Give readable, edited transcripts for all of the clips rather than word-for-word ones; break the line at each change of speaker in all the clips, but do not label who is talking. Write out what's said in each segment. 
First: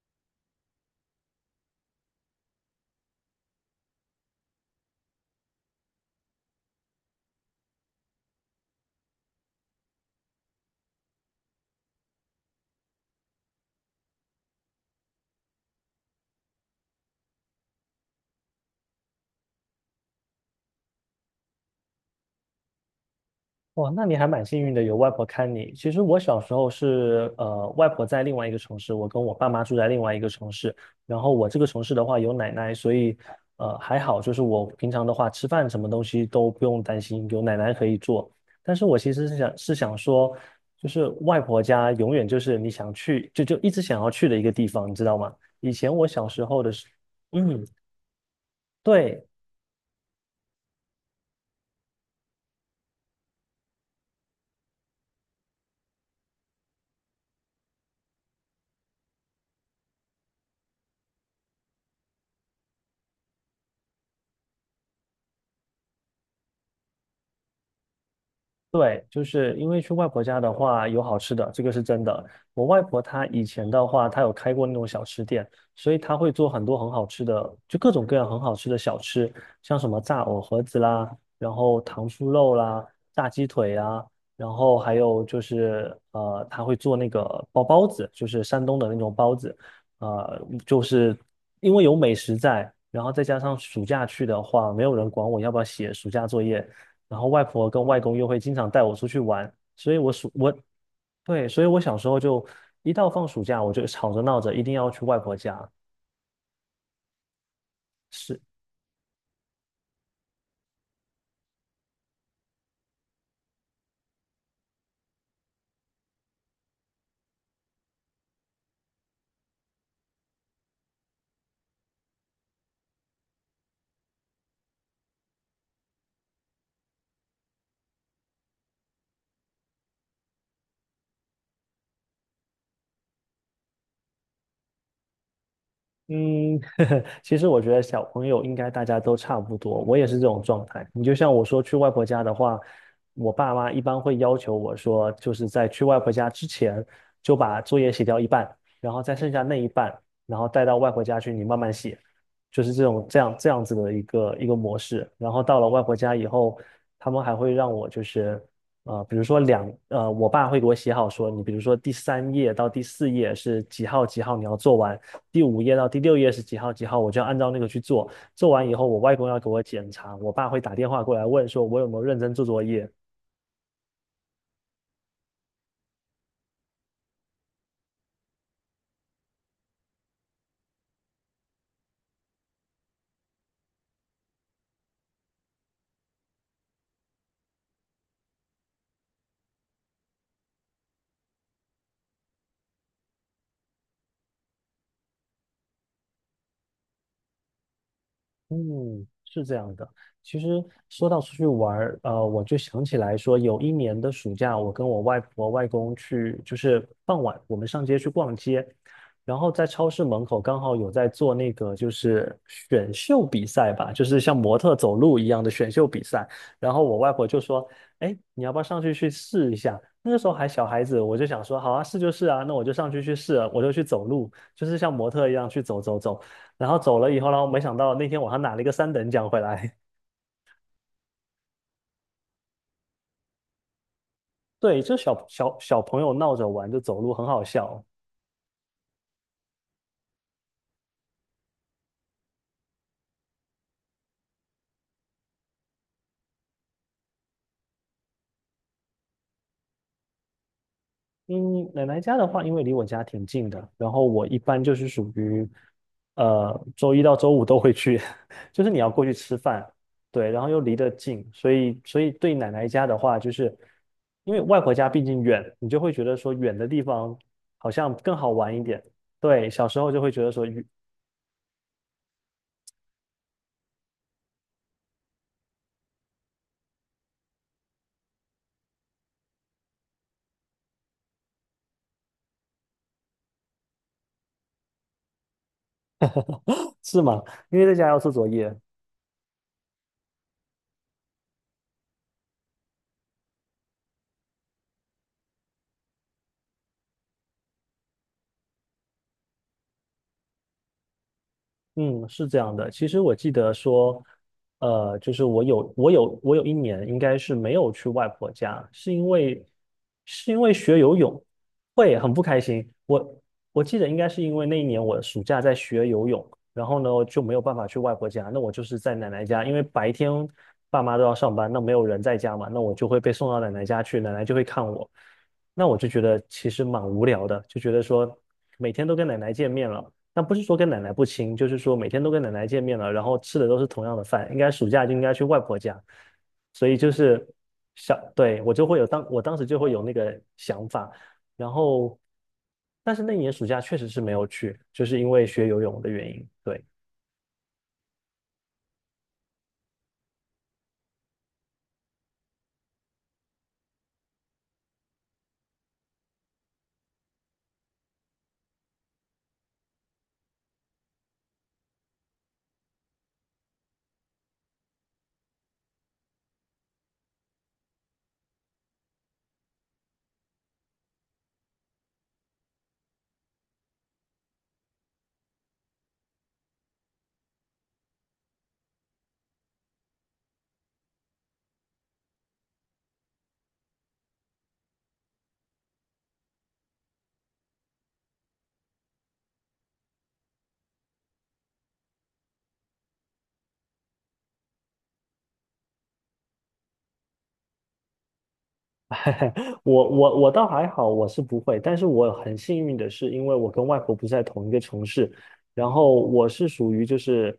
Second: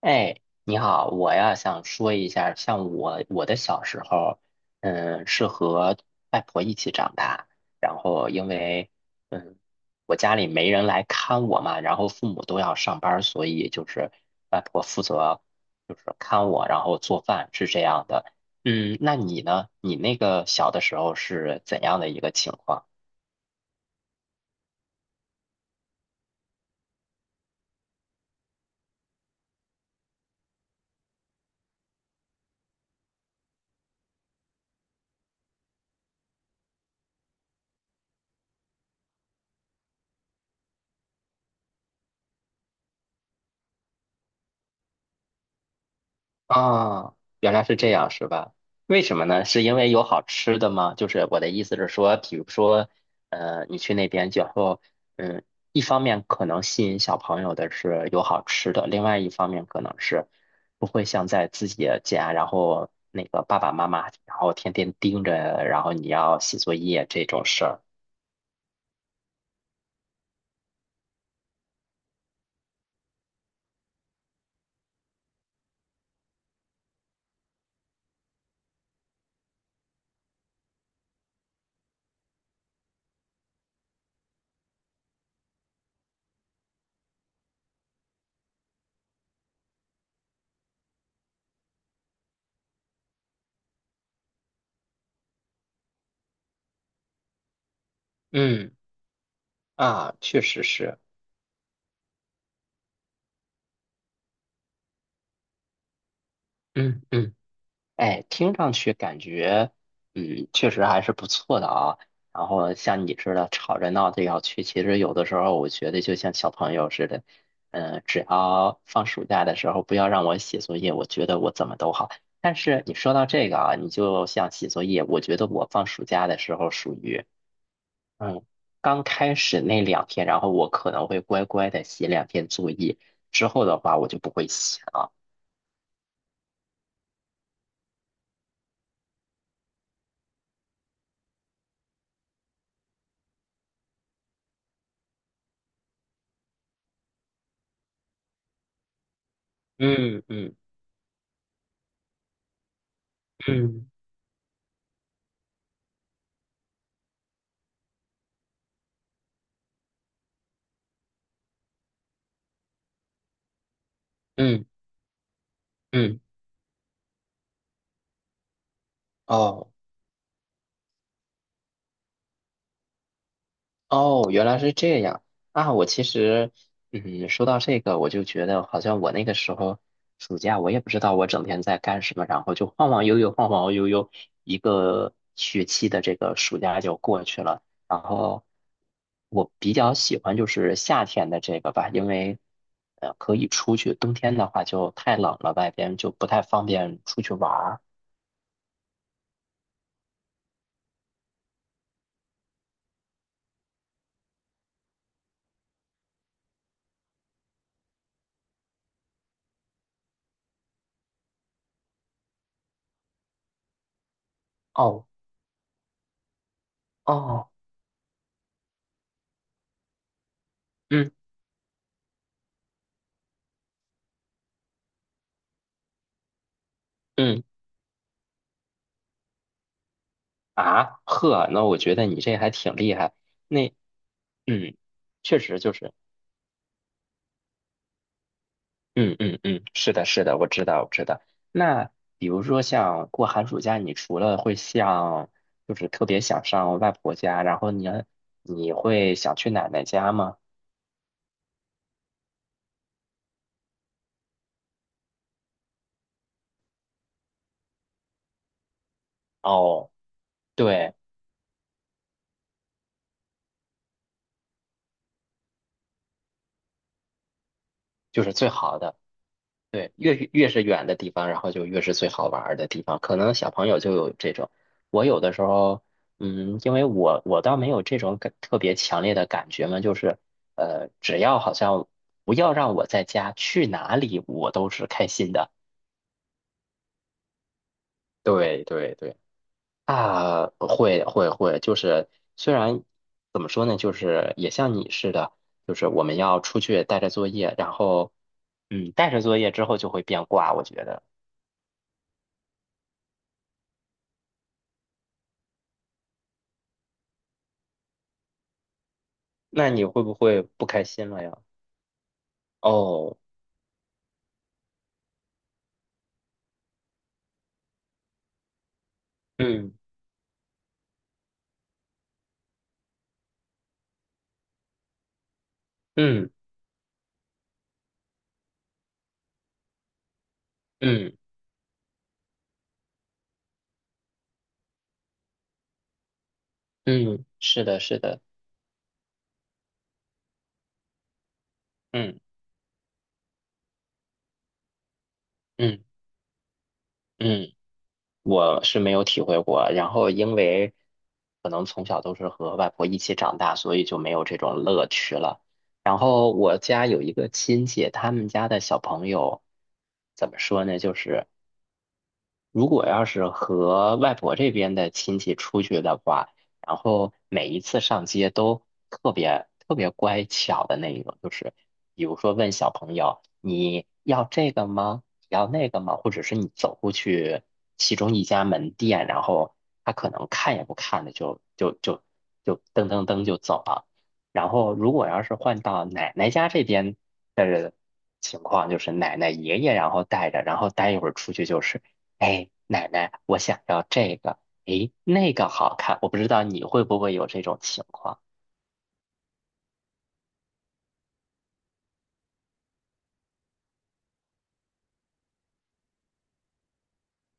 哎，你好，我呀想说一下，像我的小时候，是和外婆一起长大，然后因为嗯，我家里没人来看我嘛，然后父母都要上班儿所以就是外婆负责就是看我，然后做饭是这样的。那你呢？你那个小的时候是怎样的一个情况？
哇，那你还蛮幸运的，有外婆看你。其实我小时候是，外婆在另外一个城市，我跟我爸妈住在另外一个城市。然后我这个城市的话有奶奶，所以，还好，就是我平常的话吃饭什么东西都不用担心，有奶奶可以做。但是我其实是想说，就是外婆家永远就是你想去就一直想要去的一个地方，你知道吗？以前我小时候的时，
啊，原来
嗯，
是这样，是吧？为什么
对，
呢？是因为有好吃的吗？就是我的意思是说，比如说，你去那边之后，嗯，一方面可能吸引小朋友的是有好吃的，另外一方面可能是不会像在自己的家，然后那个爸爸妈妈，然后天天盯着，然后你要写作业这种事儿。
对，就是因为去外婆家的话有好吃的，这个是真的。我外婆她以前的话，她有开过那种小吃店，所以她会做很多很好吃的，就各种各样很好吃的小吃，像什么炸藕盒子啦，然后糖醋肉啦，炸鸡腿啊，然后还有就是她会做那个包包子，就是山东的那种包子，就是因为有美食在，然后再加上暑假去的话，没有人管我要不要写暑假作业。然后外婆跟外公又会经常
嗯，
带我出去玩，所以我
啊，
暑
确
我
实是。
对，所以我小时候就一到放暑假，我就吵着闹着一定要去外婆家。
嗯嗯。哎，
是。
听上去感觉，确实还是不错的啊。然后像你似的吵着闹着要去，其实有的时候我觉得就像小朋友似的，只要放暑假的时候不要让我写作业，我觉得我怎么都好。但是你说到这个啊，你就像写作业，我觉得我放暑假的时候属于，嗯，刚开始那两天，然后我可能会乖乖的写两天作业，之后的话我就不会写了。
嗯，其实我觉得小朋友应该大家都差不多，我也是这种状态。你就像我说去外婆家的话，我爸妈一般会要求我说，就是在去外婆家之前就把作业写掉一半，然后再剩下那一半，
嗯
然后
嗯
带到外婆家去你慢慢写，就是这种这样子
嗯
的一个一个模式。然后到了外婆家以后，他们还会让我就是比如说我爸会给我写好说，你比如说第三页到第四页是几号几号你要
嗯
做完。第五页到第六
嗯，
页是几号几号，我就要按照那个去做。做完以后，我外公要给我
哦。
检查，我爸会打电话过来问说，我有没有认真做作业。
哦，原来是这样啊！我其实，说到这个，我就觉得好像我那个时候暑假，我也不知道我整天在干什么，然后就晃晃悠悠，晃晃悠悠，一个学期的这个暑假就过去了。然后我比较喜欢就是夏天的这个吧，因为可以出去，冬天的话就太冷了，外边就不太方便出去玩儿。
嗯，是这样的。其实说到出去玩儿，我就想起来说，有一年的暑假，我跟我外婆外公去，就是傍晚我们上街去逛街，然后在超市门口刚好有在做那个就是选秀比赛吧，就是像模特走
哦
路一样的选秀比赛。然后我外婆就
哦，
说：“哎，你要不要上去去试一下？”那个时候还小孩子，我
嗯
就想说：“好啊，试就试啊。”那我就上去去试了，我就去走路，就是像模特一样去走走走。然后走了以后，然
嗯
后没想到那天我还拿了一个三等奖回来。
啊呵，那我觉得你这还挺厉害。那。嗯，
对，就小
确
小
实就
小
是，
朋友闹着玩，就走路很好笑。
嗯嗯嗯，是的，是的，我知道，我知道。那比如说像过寒暑假，你除了会像，就是特别想上外婆家，然后你会想去奶奶家吗？
嗯，奶奶家的话，因为离我家挺近的，然后我一般就是属于，周一到周五都会去，就是你要过去吃饭，
哦，
对，然后又离得
对，
近，所以对奶奶家的话，就是因为外婆家毕竟远，你就会觉得说远的地方好像更
就
好
是最
玩一
好
点。
的。
对，小时候
对，
就会
越
觉得说
越
远。
是远的地方，然后就越是最好玩儿的地方。可能小朋友就有这种，我有的时候，因为我倒没有这种感特别强烈的感觉嘛，就是，只要好像不要让我在家，去哪里我都是开心的。
是吗？因为在家要做作业，
对对对，啊，会会会，就是虽然怎么说呢，就是也像你似的，就是我们要出去带着作业，然后带着作业之后就会变卦，我觉得。
嗯，是这样的。其实我记得说，就是我有一年应该是没有去外婆家，是因为
那你会不
是因
会
为
不
学
开
游
心
泳
了呀？
会很不开心。
哦，
我记得应该是因为那一年我暑假在学游泳，然后呢就没有办法去外婆家，那我就是在奶奶家，因为
嗯
白天爸妈都要上班，那没有人在家嘛，那我就会被送到奶奶家去，奶奶就会看我。那我就觉得
嗯
其实蛮无聊的，就觉得说每天都跟奶奶见面了。但不是说跟奶奶不
嗯
亲，就是说每天都跟奶奶见面了，然后吃的都是同样的饭，应该暑假就应该去外婆家，所以就
嗯，
是
是的，是的，
对，我当时就会有那个想法，然后，
嗯
但是那一年暑假确实是没有去，就是因为学游泳
嗯
的原因，对。
嗯，我是没有体会过。然后因为可能从小都是和外婆一起长大，所以就没有这种乐趣了。然后我家有一个亲戚，他们家的小朋友怎么说呢？就是。如果要是和外婆这边的亲戚出去的话，然后每一次上街都特别特别乖巧的那一种，就是比如说问小朋友你要这个吗？你要那个吗？或者是你走过去其中一家门店，然后他可能看也不看的就噔噔噔就走了。然后如果要是换到奶奶家这边的情况，就是奶奶爷爷然后带着，然后待一会儿出去就是。哎，奶奶，我想要这个，哎，那个好看。我不知道你会不会有这种情况。
我倒还好，我是不会，但是我很幸运的是，因为我跟外婆不是在同一个城市，然后我是属于就是，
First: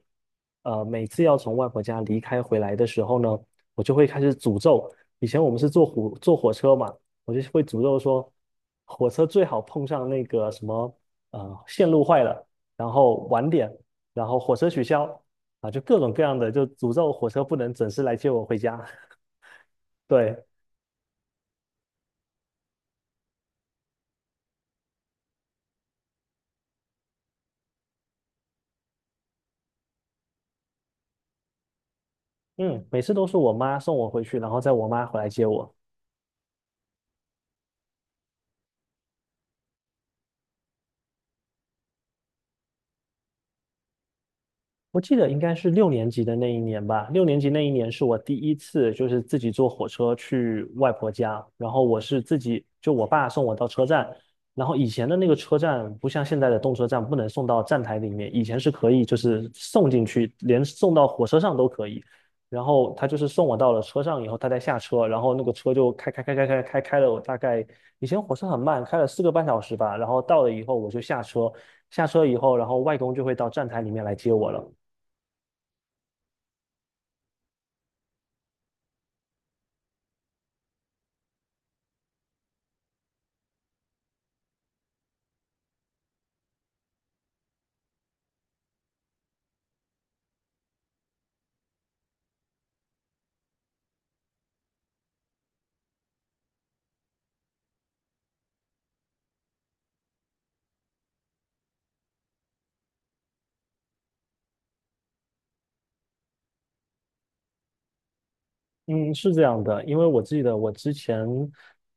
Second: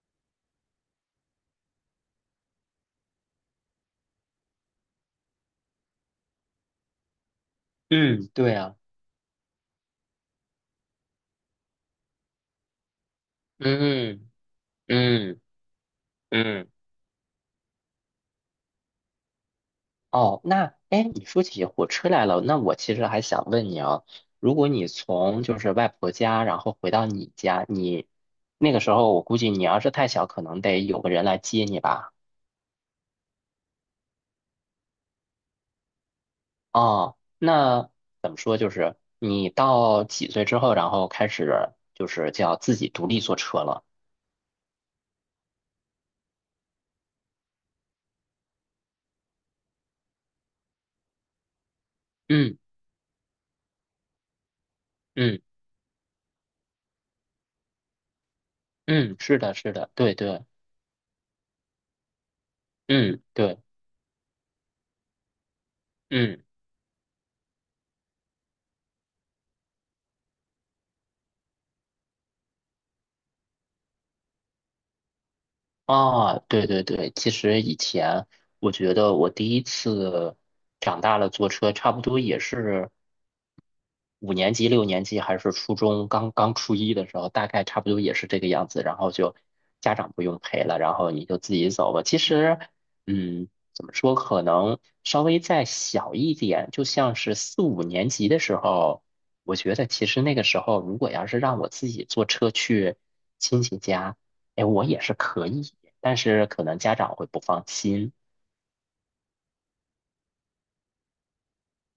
每次要从外婆家离开回来的时候呢，我就会开始诅咒。以前我们是坐火车嘛，我就会诅咒
嗯，
说，
对啊，
火车最好碰上那个什么，线路坏了，然后晚点，然
嗯
后火车取消，
嗯
啊，就各种各样的，就
嗯。
诅咒火车不能准时来接我回家。
哦，
对。
那哎，你说起火车来了，那我其实还想问你啊，如果你从就是外婆家，然后回到你家，你那个时候我估计你要是太小，可能得有个人来接你吧？
嗯，每次都是我妈送我回去，然后再我妈回来接我。
哦，那怎么说，就是你到几岁之后，然后开始就是叫自己独立坐车了。
我记得应该是六年级的那一年吧。六年级那一年是我第一次，就是自己坐火车去外婆家。然后我是自
嗯。
己，就我爸送我到车站。然后以前的那个
嗯
车站不像现在的动车站，不能送到站台里面，以前是可以，
嗯，
就
是
是
的，是
送
的，
进
对
去，
对，
连送到火车上都可以。然后他就
嗯
是送我
对，
到了车上以后，他再下车，然后那个车就开开开
嗯。
开开开开了我大概以前火车很慢，开了4个半小时吧。然后到了以后我就下车，下车以后，然后外公就会到站台里面来接我了。
啊，对对对，其实以前我觉得我第一次长大了坐车，差不多也是五年级、六年级还是初中刚刚初一的时候，大概差不多也是这个样子。然后就家长不用陪了，然后你就自己走吧。其实，嗯，怎么说，可能稍微再小一点，就像是四五年级的时候，我觉得其实那个时候，如果要是让我自己坐车去亲戚家。哎，我也是可以但是可能家长会不放心。
嗯，是这样的，因为我记得我之前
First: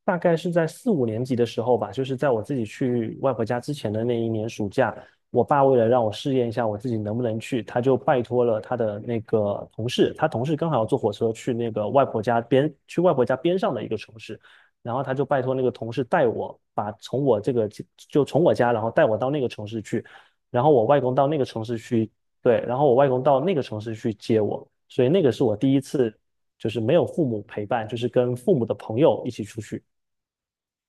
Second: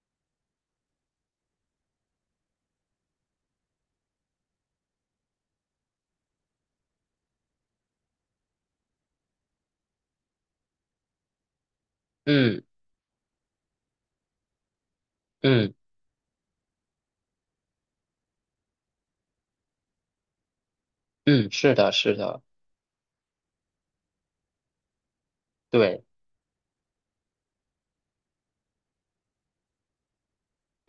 大概是在4、5年级的时候吧，就是在我自己去外婆家之前的那一年暑假，我爸为了让我试验一下我自己能不能去，他就拜托了他的那个同事，他同事刚好要坐火车去那个外婆家
嗯
边，去外婆家边上的一个城市，然后他就拜托那个
嗯
同事带我，把从我这个就从我家，然后带我到那个城市去，然后我外公到那个
嗯，
城
是
市
的，
去，
是的，
对，然后我外公到那个城市去接我。所以那个是我第一
对，
次就是没有父母陪伴，就是跟父母的朋友一起出去。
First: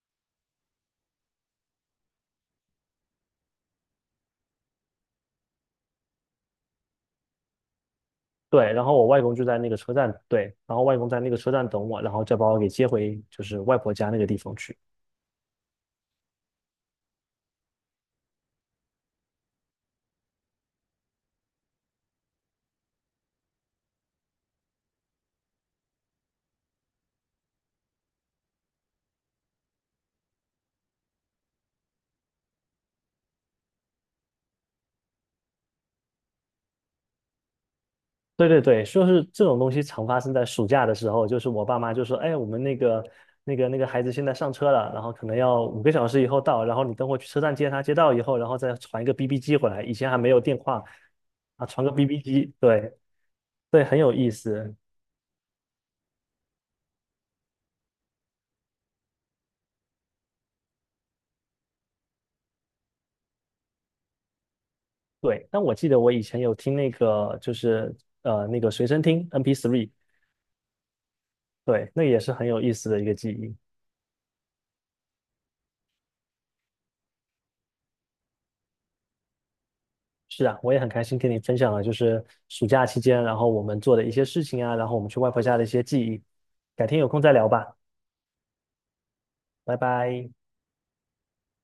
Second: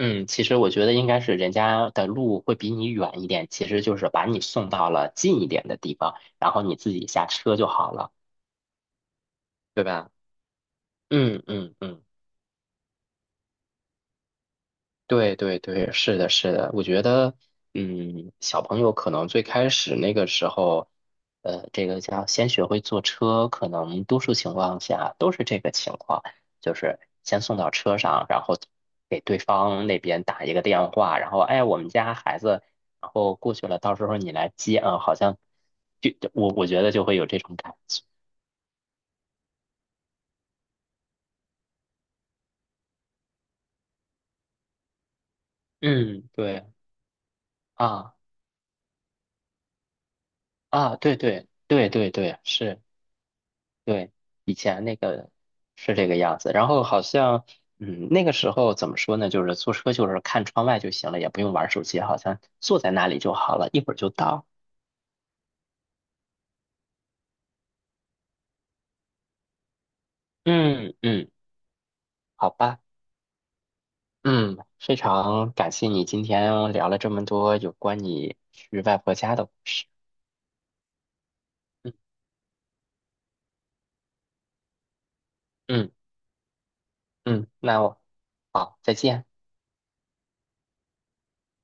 嗯，其实我觉得应该是人家的路会比你远一点，其实就是把你送到了近一点的地方，然后你自己下车就好了，
对，然后我外公就在那个
对
车站，
吧？
对，然后外公在那个
嗯
车站
嗯
等我，
嗯。
然后再把我给接回就是外婆家那个地方去。
对对对，是的，是的，我觉得，小朋友可能最开始那个时候，这个叫先学会坐车，可能多数情况下都是这个情况，就是先送到车上，然后给对方那边打一个电话，然后哎，我们家孩子，然后过去了，到时候你来接啊，好像就我觉得就会有这种感觉，
对对对，就是这种东西常发生在暑假的时候，就是我爸妈就说，哎，我们那个孩子现在上车了，然后可能要5个小时以
嗯，
后到，
对
然后你等会去车站接他，接到
啊
以后，然后再传一个 BB 机回来。以前还没有电话
啊，对对
啊，传
对
个
对
BB
对，
机，
是。
对对，很
对，
有意
以
思。
前那个是这个样子，然后好像，那个时候怎么说呢？就是坐车就是看窗外就行了，也不用玩手机，好像坐在那里就好了，一会儿就到。
对，但我记得我以前有听那个，就是那个随身听 MP3，
嗯嗯，
对，那也是很
好
有意
吧，
思的一个记忆。
嗯，非常感谢你今天聊了这么多有关你去外婆家的故事。
是啊，我也很开心跟你分享了，就
嗯
是暑假期间，然后我们做的一些事情啊，然后我们去外婆家的一些
嗯
记忆。改天有空再
嗯，
聊吧，
那我好，再见。
拜拜。